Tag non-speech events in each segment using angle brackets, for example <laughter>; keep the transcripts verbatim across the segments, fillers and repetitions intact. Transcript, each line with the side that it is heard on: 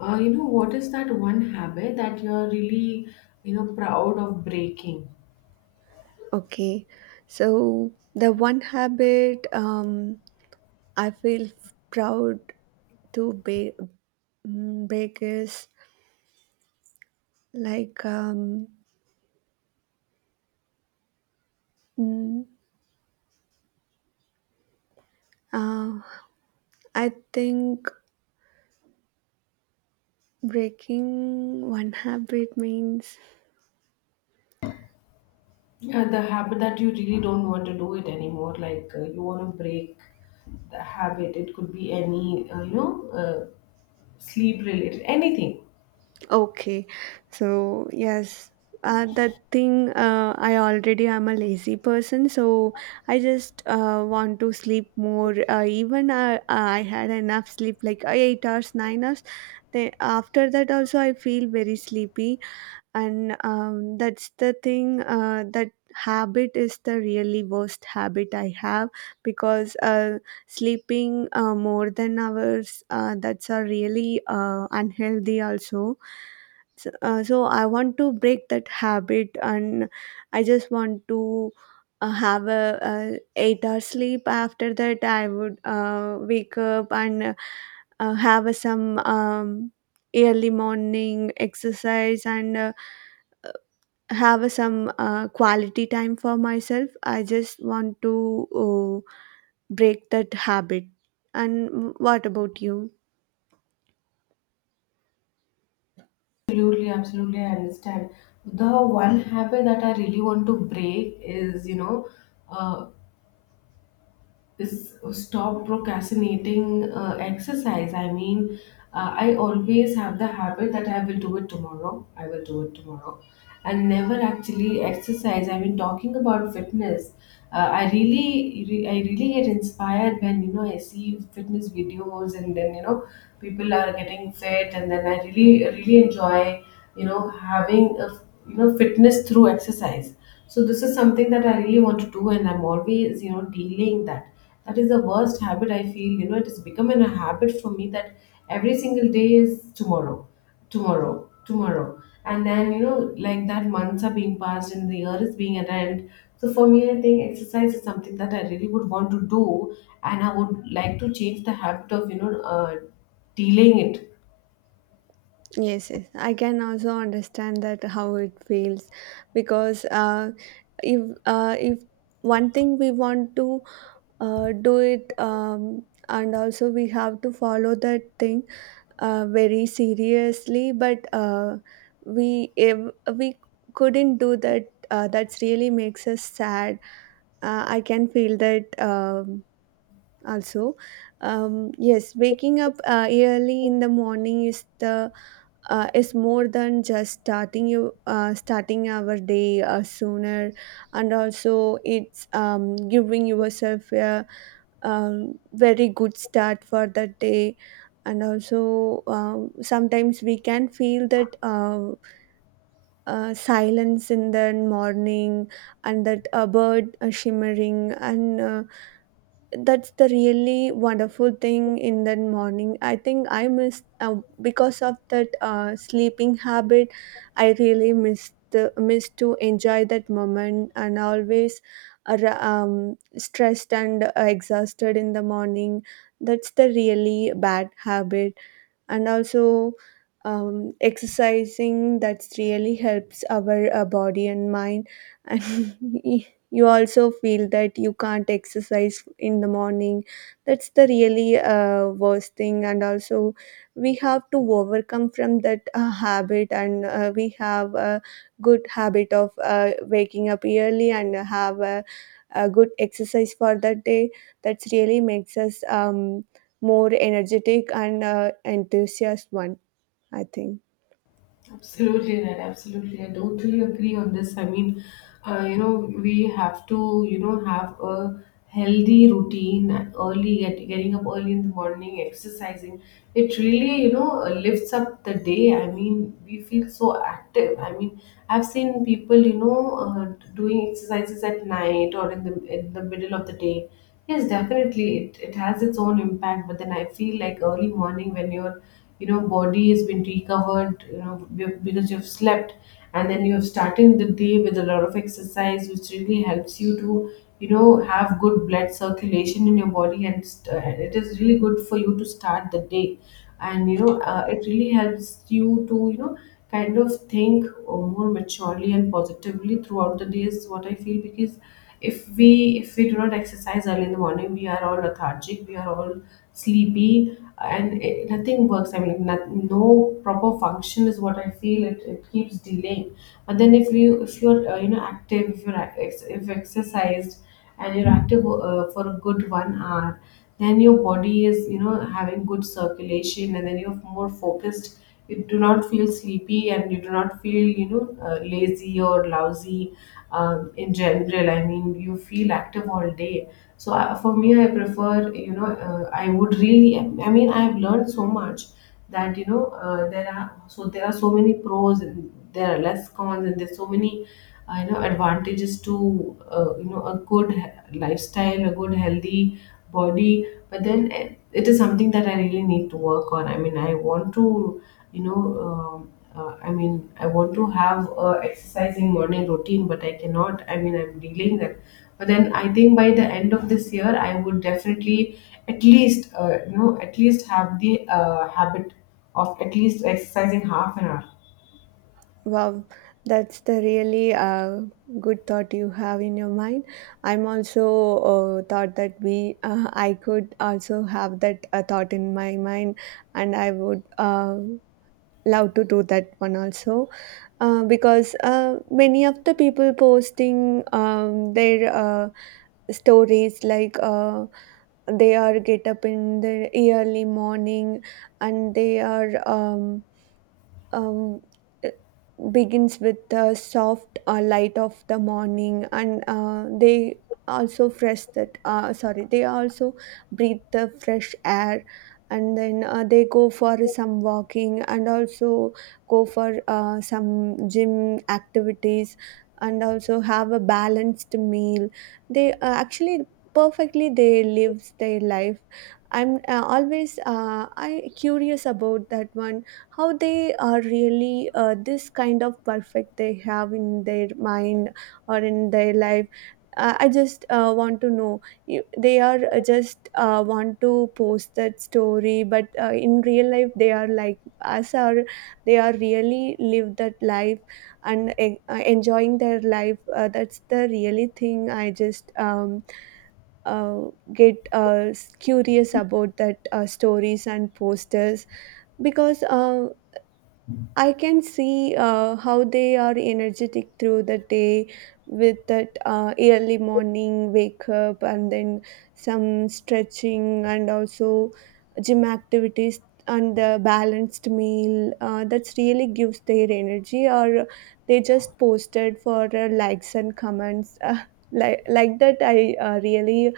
left: Uh, you know, what is that one habit that you're really, you know, proud of breaking?
right: Okay, so the one habit um, I feel proud to be, mm, break is like um, mm, uh, I think breaking one habit means.
left: Yeah, the habit that you really don't want to do it anymore. Like uh, you want to break the habit. It could be any, uh, you know, uh, sleep related, anything.
right: Okay, so yes, uh, that thing. Uh, I already am a lazy person, so I just uh, want to sleep more. Uh, even uh, I had enough sleep, like uh, eight hours, nine hours. Then after that, also I feel very sleepy, and um, that's the thing. Uh, that habit is the really worst habit I have, because uh, sleeping uh, more than hours, uh, that's a really uh, unhealthy also. So, uh, so I want to break that habit, and I just want to uh, have a, uh eight hour sleep. After that, I would uh, wake up and uh, have a, some um, early morning exercise, and uh, have some uh, quality time for myself. I just want to uh, break that habit. And w- what about you?
left: Absolutely, absolutely, I understand. The one habit that I really want to break is, you know, uh, is stop procrastinating uh, exercise. I mean, uh, I always have the habit that I will do it tomorrow. I will do it tomorrow, and never actually exercise. I mean, talking about fitness, uh, I really, re- I really get inspired when you know I see fitness videos, and then you know people are getting fit, and then I really, really enjoy you know having a you know fitness through exercise. So this is something that I really want to do, and I'm always you know delaying that. That is the worst habit, I feel. You know it has become an- a habit for me that every single day is tomorrow, tomorrow, tomorrow, and then you know like that, months are being passed and the year is being at end. So for me, I think exercise is something that I really would want to do, and I would like to change the habit of you know uh, delaying it.
right: Yes, yes. I can also understand that how it feels, because uh, if uh, if one thing we want to uh, do it um, and also we have to follow that thing uh, very seriously, but uh, we if we couldn't do that, uh, that's really makes us sad. Uh, I can feel that um, also. Um, yes, waking up uh, early in the morning is the uh, is more than just starting you uh, starting our day uh, sooner, and also it's um, giving yourself a um, very good start for the day. And also, um, sometimes we can feel that uh, uh, silence in the morning, and that a bird uh, shimmering, and uh, that's the really wonderful thing in the morning. I think I miss uh, because of that uh, sleeping habit. I really miss the miss to enjoy that moment, and always ar- um, stressed and exhausted in the morning. That's the really bad habit. And also, um, exercising that really helps our uh, body and mind <laughs> and you also feel that you can't exercise in the morning. That's the really uh, worst thing, and also we have to overcome from that uh, habit, and uh, we have a good habit of uh, waking up early and have a, a good exercise for that day. That's really makes us um, more energetic and uh, enthusiast one, I think.
left: Absolutely right. Absolutely. I totally agree on this. I mean, uh, you know, we have to, you know, have a healthy routine early, get, getting up early in the morning, exercising. It really, you know, lifts up the day. I mean, we feel so active. I mean, I've seen people, you know, uh, doing exercises at night or in the in the middle of the day. Yes, definitely. It, it has its own impact, but then I feel like early morning when your, you know, body has been recovered, you know, be- because you've slept, and then you're starting the day with a lot of exercise, which really helps you to, you know, have good blood circulation in your body, and st- and it is really good for you to start the day, and you know, uh, it really helps you to, you know, kind of think uh, more maturely and positively throughout the day is what I feel. Because if we if we do not exercise early in the morning, we are all lethargic, we are all sleepy, and it, nothing works. I mean, not, no proper function is what I feel. It, it keeps delaying. But then if you if you're uh, you know active, if you're ac- ex- if you're exercised and you're active uh, for a good one hour, then your body is you know having good circulation, and then you're more focused. You do not feel sleepy, and you do not feel you know uh, lazy or lousy, um, in general. I mean, you feel active all day. So uh, for me, I prefer, you know uh, I would really, I mean, I've learned so much, that you know uh, there are so there are so many pros, and there are less cons, and there's so many uh, you know advantages to uh, you know a good he- lifestyle, a good healthy body. But then, eh, it is something that I really need to work on. I mean, I want to you know um uh, I mean, I want to have a exercising morning routine, but I cannot. I mean, I'm dealing that. But then I think by the end of this year I would definitely at least, uh, you know at least have the uh, habit of at least exercising half an hour.
right: Wow, that's the really uh, good thought you have in your mind. I'm also uh, thought that we uh, I could also have that uh, thought in my mind, and I would uh, love to do that one also. Uh, because uh, many of the people posting um, their uh, stories, like uh, they are get up in the early morning, and they are um, um, begins with the soft uh, light of the morning, and uh, they also fresh that uh, sorry, they also breathe the fresh air. And then uh, they go for some walking, and also go for uh, some gym activities, and also have a balanced meal. They uh, actually perfectly they lives their life. I'm uh, always uh, I curious about that one, how they are really uh, this kind of perfect they have in their mind or in their life. uh, I just uh, want to know, you, they are uh, just uh, want to post that story, but uh, in real life they are like us, are they are really live that life and en- uh, enjoying their life. Uh, that's the really thing, I just um, uh, get uh, curious about that uh, stories and posters, because uh, I can see uh, how they are energetic through the day with that uh, early morning wake up, and then some stretching, and also gym activities, and the balanced meal. Uh, that's really gives their energy, or they just posted for uh, likes and comments. <laughs> Uh, like, like that, I uh, really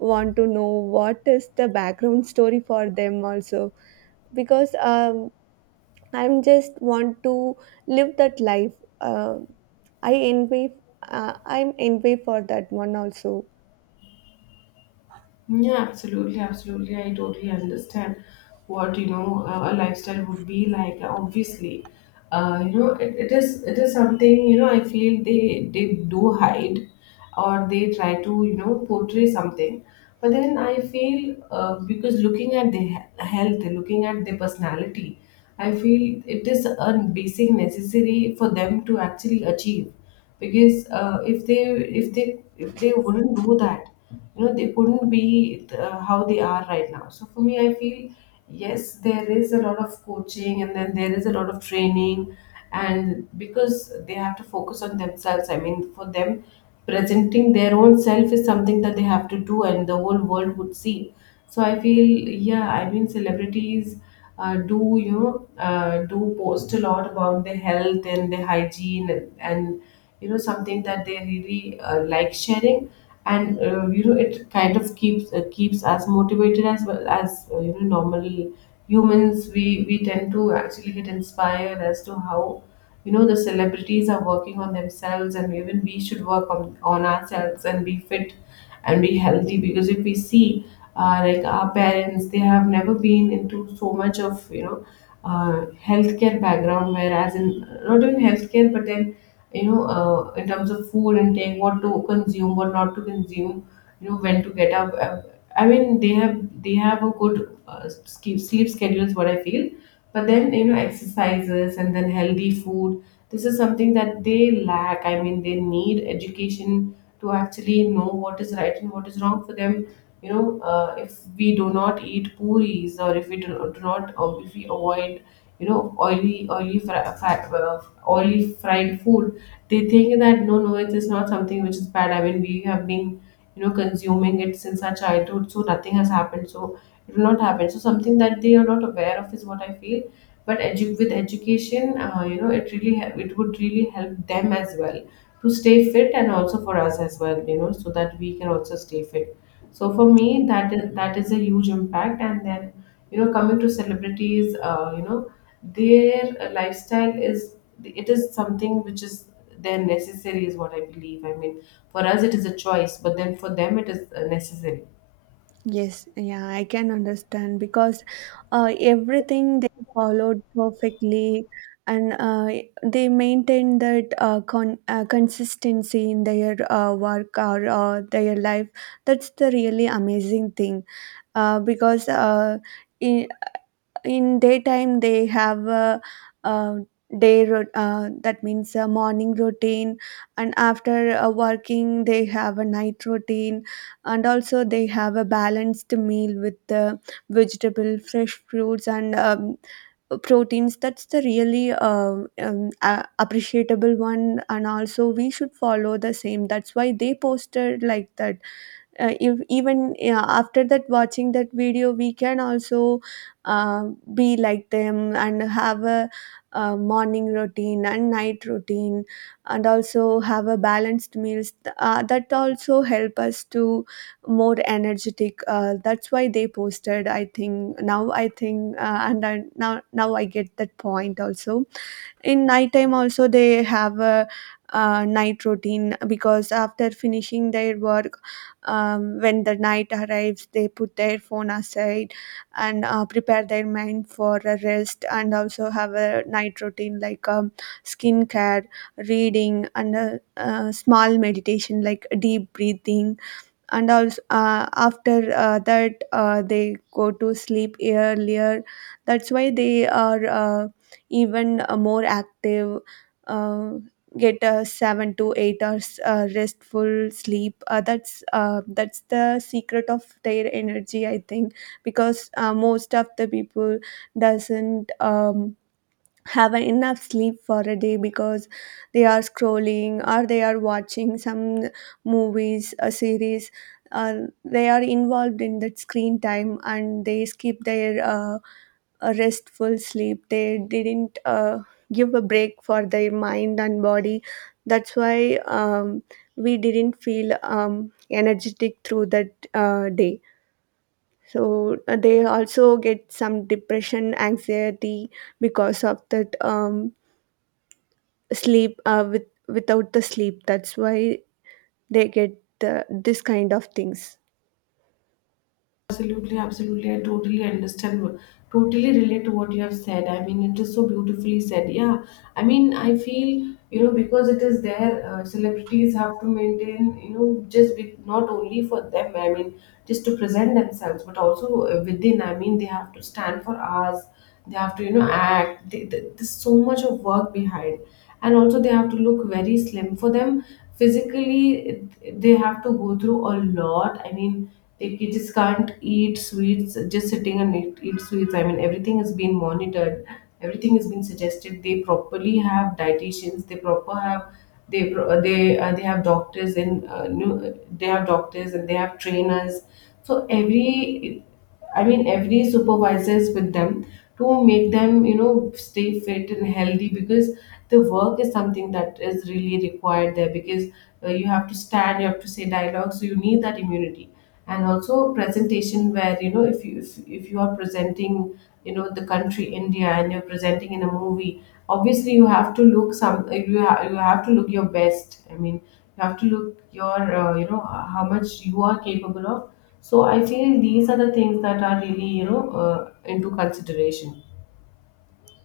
right: want to know what is the background story for them also, because um, I'm just want to live that life. Uh, I envy. Uh, I'm envy for that one also.
left: Yeah, absolutely, absolutely. I totally understand what you know uh, a lifestyle would be like. Obviously, uh, you know it, it is it is something. you know. I feel they they do hide, or they try to you know portray something. But then I feel uh, because looking at their he- health, looking at their personality, I feel it is a basic necessary for them to actually achieve, because uh, if they if they if they wouldn't do that, you know they couldn't be uh, how they are right now. So for me, I feel yes, there is a lot of coaching, and then there is a lot of training. And because they have to focus on themselves, I mean, for them, presenting their own self is something that they have to do, and the whole world would see. So I feel, yeah, I mean, celebrities uh, do you know uh, do post a lot about their health and their hygiene, and, and you know something that they really uh, like sharing, and uh, you know it kind of keeps uh, keeps us motivated, as well as uh, you know normal humans. We we tend to actually get inspired as to how you know the celebrities are working on themselves, and even we should work on, on ourselves, and be fit and be healthy. Because if we see, uh, like our parents, they have never been into so much of you know uh, healthcare background, whereas in not even healthcare, but then you know uh, in terms of food intake, what to consume, what not to consume, you know when to get up, uh, I mean, they have they have a good uh, ske- sleep schedule is what I feel. But then you know exercises and then healthy food, this is something that they lack. I mean, they need education to actually know what is right and what is wrong for them. You know uh, if we do not eat puris, or if we do, do not, or if we avoid you know oily, oily fri- fat, uh, oily fried food, they think that, no, no, it is not something which is bad. I mean, we have been you know consuming it since our childhood, so nothing has happened, so it will not happen. So something that they are not aware of is what I feel. But edu- with education, uh, you know it really hel- it would really help them as well, to stay fit and also for us as well, you know so that we can also stay fit. So for me, that is, that is a huge impact. And then you know coming to celebrities, uh, you know their uh, lifestyle is, it is something which is their necessary is what I believe. I mean, for us it is a choice, but then for them it is uh, necessary.
right: Yes, yeah, I can understand, because uh, everything they followed perfectly, and uh, they maintained that uh, con uh, consistency in their uh, work or uh, their life. That's the really amazing thing. Uh, because uh, I in daytime they have a, uh day, rot- uh, that means a morning routine, and after uh, working they have a night routine. And also they have a balanced meal with the vegetable, fresh fruits, and um, proteins. That's the really uh, um, uh, appreciable one, and also we should follow the same. That's why they posted like that. Uh, if even yeah, after that watching that video we can also uh, be like them, and have a, uh morning routine and night routine, and also have a balanced meals. Th- uh, that also help us to more energetic. Uh, that's why they posted, I think. Now, I think uh, and I, now, now I get that point also. In nighttime also they have a uh, night routine, because after finishing their work, um, when the night arrives they put their phone aside, and uh, prepare their mind for a rest, and also have a night routine like um, skincare, reading, and a, uh small meditation like deep breathing. And also uh, after uh, that uh, they go to sleep earlier. That's why they are uh, even uh, more active. uh, get a seven to eight hours uh, restful sleep. Uh, that's uh, that's the secret of their energy, I think. Because uh, most of the people doesn't um, have enough sleep for a day, because they are scrolling, or they are watching some movies, a series. uh, they are involved in that screen time, and they skip their uh, a restful sleep. They didn't uh, give a break for their mind and body. That's why um, we didn't feel um, energetic through that uh, day. So uh, they also get some depression, anxiety, because of that um, sleep, uh, with without the sleep. That's why they get the, this kind of things.
left: Absolutely, absolutely. I totally understand, wh- totally relate to what you have said. I mean, it is so beautifully said. Yeah, I mean, I feel you know because it is there, uh, celebrities have to maintain, you know just be, not only for them. I mean, just to present themselves, but also uh, within. I mean, they have to stand for us. They have to you know act. They, th there's so much of work behind, and also they have to look very slim for them physically. They have to go through a lot. I mean, they just can't eat sweets, just sitting and eat, eat sweets. I mean, everything has been monitored, everything has been suggested. They properly have dietitians, they proper have they pro- they uh, they have doctors, and uh, new, they have doctors and they have trainers. So every, I mean, every supervisor is with them to make them, you know, stay fit and healthy, because the work is something that is really required there, because uh, you have to stand, you have to say dialogue, so you need that immunity. And also presentation, where, you know, if you if, if you are presenting, you know, the country India, and you're presenting in a movie, obviously you have to look some you, ha- you have to look your best. I mean, you have to look your, uh, you know, how much you are capable of. So I feel these are the things that are really, you know, uh, into consideration.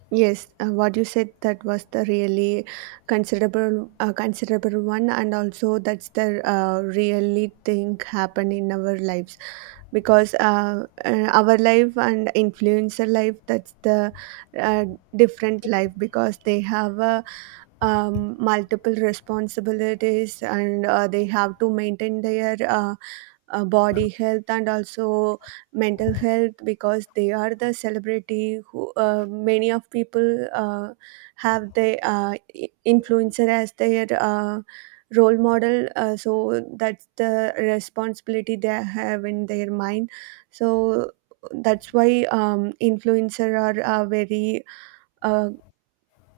right: Yes, uh, what you said that was the really considerable uh, considerable one, and also that's the uh, really thing happen in our lives, because uh, uh, our life and influencer life, that's the uh, different life, because they have a um, multiple responsibilities, and uh, they have to maintain their uh, uh, body health, and also mental health, because they are the celebrity who uh, many of people uh, have the uh, i- influencer as their uh, role model, uh, so that's the responsibility they have in their mind. So that's why um, influencer are uh, very uh,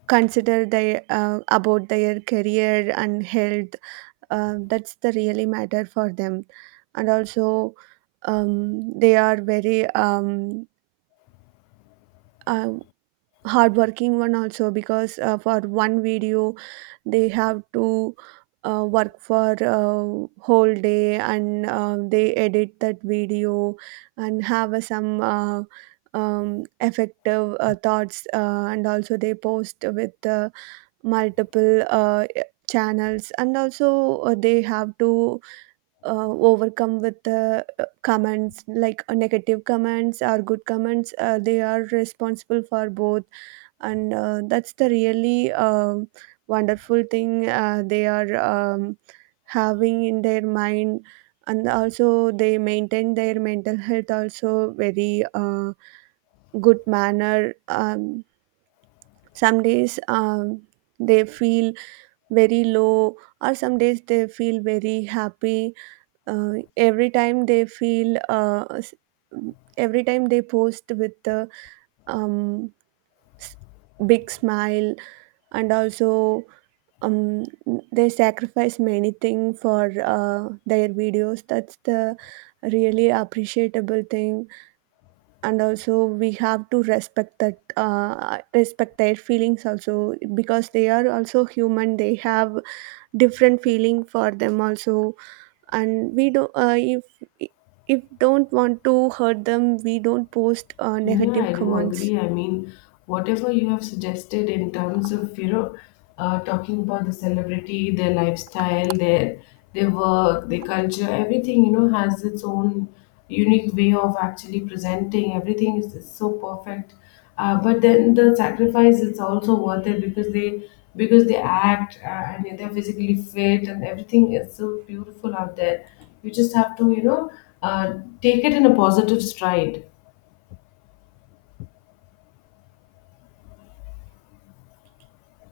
right: consider their uh, about their career and health. Uh, that's the really matter for them. And also um, they are very um, uh, hardworking one also, because uh, for one video they have to uh, work for uh, whole day, and uh, they edit that video, and have uh, some uh, um, effective uh, thoughts, uh, and also they post with uh, multiple uh, channels, and also uh, they have to uh, overcome with uh, uh, comments, like uh, negative comments or good comments. Uh, they are responsible for both, and uh, that's the really um wonderful thing uh, they are um, having in their mind. And also they maintain their mental health also very uh, good manner. Um, some days um, they feel very low, or some days they feel very happy. uh, every time they feel uh, s- every time they post with the um, s- big smile, and also um, they sacrifice many things for uh, their videos. That's the really appreciable thing, and also we have to respect that uh, respect their feelings also, because they are also human, they have different feeling for them also. And we don't uh, if if don't want to hurt them, we don't post uh,
left: Yeah,
right: negative
left: I do
right: comments.
left: agree. I mean, whatever you have suggested in terms of, you know, uh, talking about the celebrity, their lifestyle, their their work, their culture, everything, you know, has its own unique way of actually presenting. Everything is, is so perfect. Uh, but then the sacrifice is also worth it, because they because they act, uh, and they're physically fit, and everything is so beautiful out there. You just have to, you know, uh, take it in a positive stride.